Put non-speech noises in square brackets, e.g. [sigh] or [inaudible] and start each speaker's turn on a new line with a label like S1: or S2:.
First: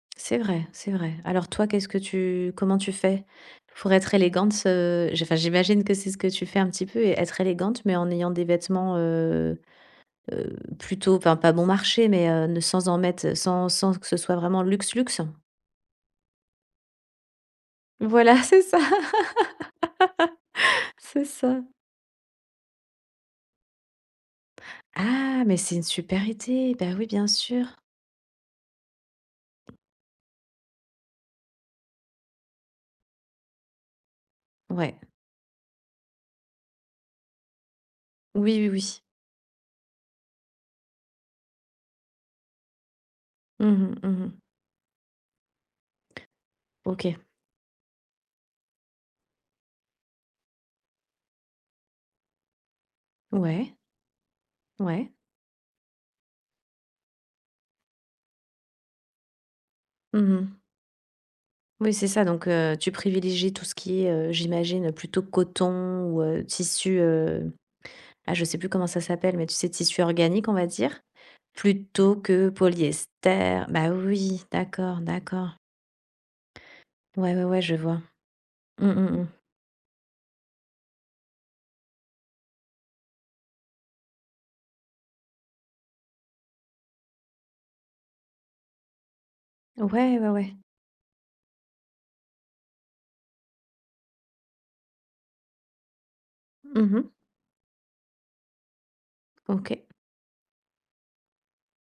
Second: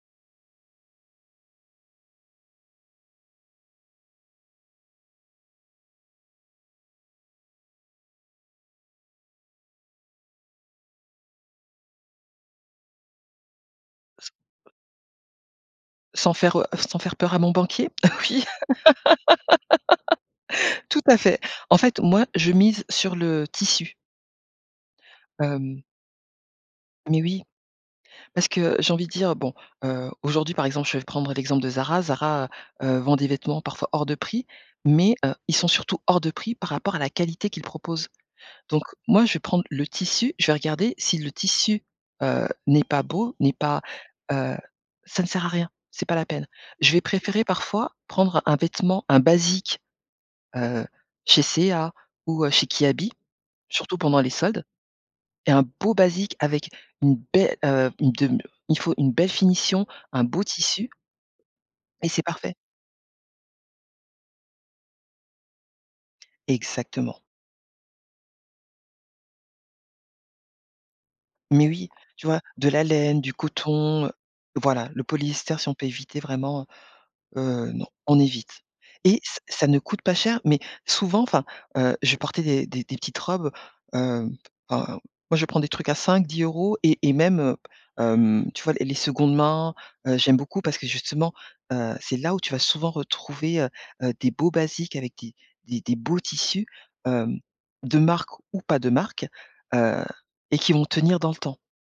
S1: C'est vrai, c'est vrai. Alors toi, qu'est-ce que tu comment tu fais? Pour être élégante, heu, j enfin, j'imagine que c'est ce que tu fais un petit peu et être élégante, mais en ayant des vêtements, heu, heu, plutôt, enfin, pas bon marché, mais, heu, ne sans en mettre sans sans que ce
S2: S
S1: soit vraiment luxe, luxe.
S2: Sans faire, heu, f sans faire peur à mon banquier?
S1: Voilà,
S2: Oui.
S1: c'est ça,
S2: [laughs]
S1: [laughs]
S2: Tout à
S1: c'est
S2: fait.
S1: ça.
S2: En fait, moi, je mise sur le tissu.
S1: Ah, mais c'est une
S2: Hem
S1: super idée. Bah oui,
S2: Mais
S1: bien
S2: oui.
S1: sûr.
S2: Parce que j'ai envie de dire, bon, heu, aujourd'hui, par exemple, je vais prendre l'exemple de Zara. Zara, heu, vend des vêtements, parfois, hors de prix
S1: Ouais.
S2: mais, heu, ils sont surtout hors de prix par rapport à la qualité qu'ils proposent.
S1: Oui, oui,
S2: Donc
S1: oui.
S2: moi, je vais prendre le tissu, je vais regarder si le tissu, heu, n'est pas beau, n'est
S1: Mmh
S2: pas,
S1: mh. Mmh mh.
S2: heu, ça ne sert à rien, c'est pas la peine. Je vais
S1: OK.
S2: préférer parfois prendre un vêtement, un basique, heu, chez C&A ou, heu, chez Kiabi,
S1: Ouais.
S2: surtout pendant les soldes
S1: Ouais.
S2: et un beau basique avec une be heu, une dem il faut une belle finition,
S1: Mmh
S2: un beau
S1: mh.
S2: tissu.
S1: Oui, c'est
S2: Et c'est
S1: ça. Donc,
S2: parfait.
S1: heu, tu privilégies tout ce qui est, heu, j'imagine plutôt coton ou, heu, tissu,
S2: Exactement.
S1: heu, bah, je sais plus comment ça s'appelle, mais, tu sais, tissus organiques, on va dire
S2: Mais oui.
S1: plutôt
S2: Tu vois,
S1: que
S2: de la laine, du
S1: polyester. Bah,
S2: coton.
S1: oui,
S2: Voilà,
S1: d'accord,
S2: le
S1: d'accord.
S2: polyester, si on peut éviter vraiment,
S1: Ouais, ouais, ouais,
S2: heu,
S1: je
S2: non,
S1: vois.
S2: on évite.
S1: Mmh, mmh,
S2: Et
S1: mmh.
S2: ç ça ne coûte pas cher, mais souvent, enfin, heu, je portais des des des petites robes, hem, ben, moi je vais prendre des trucs à 5-10 € et et même, heu, hem, tu vois, les les secondes mains, heu,
S1: Ouais, ouais,
S2: j'aime
S1: ouais.
S2: beaucoup parce que justement, heu, c'est là où tu vas souvent retrouver, heu, heu, des beaux basiques avec des des des beaux tissus,
S1: Mmh mh.
S2: hem, de marque ou pas de marque,
S1: OK.
S2: heu et qui vont tenir dans le temps.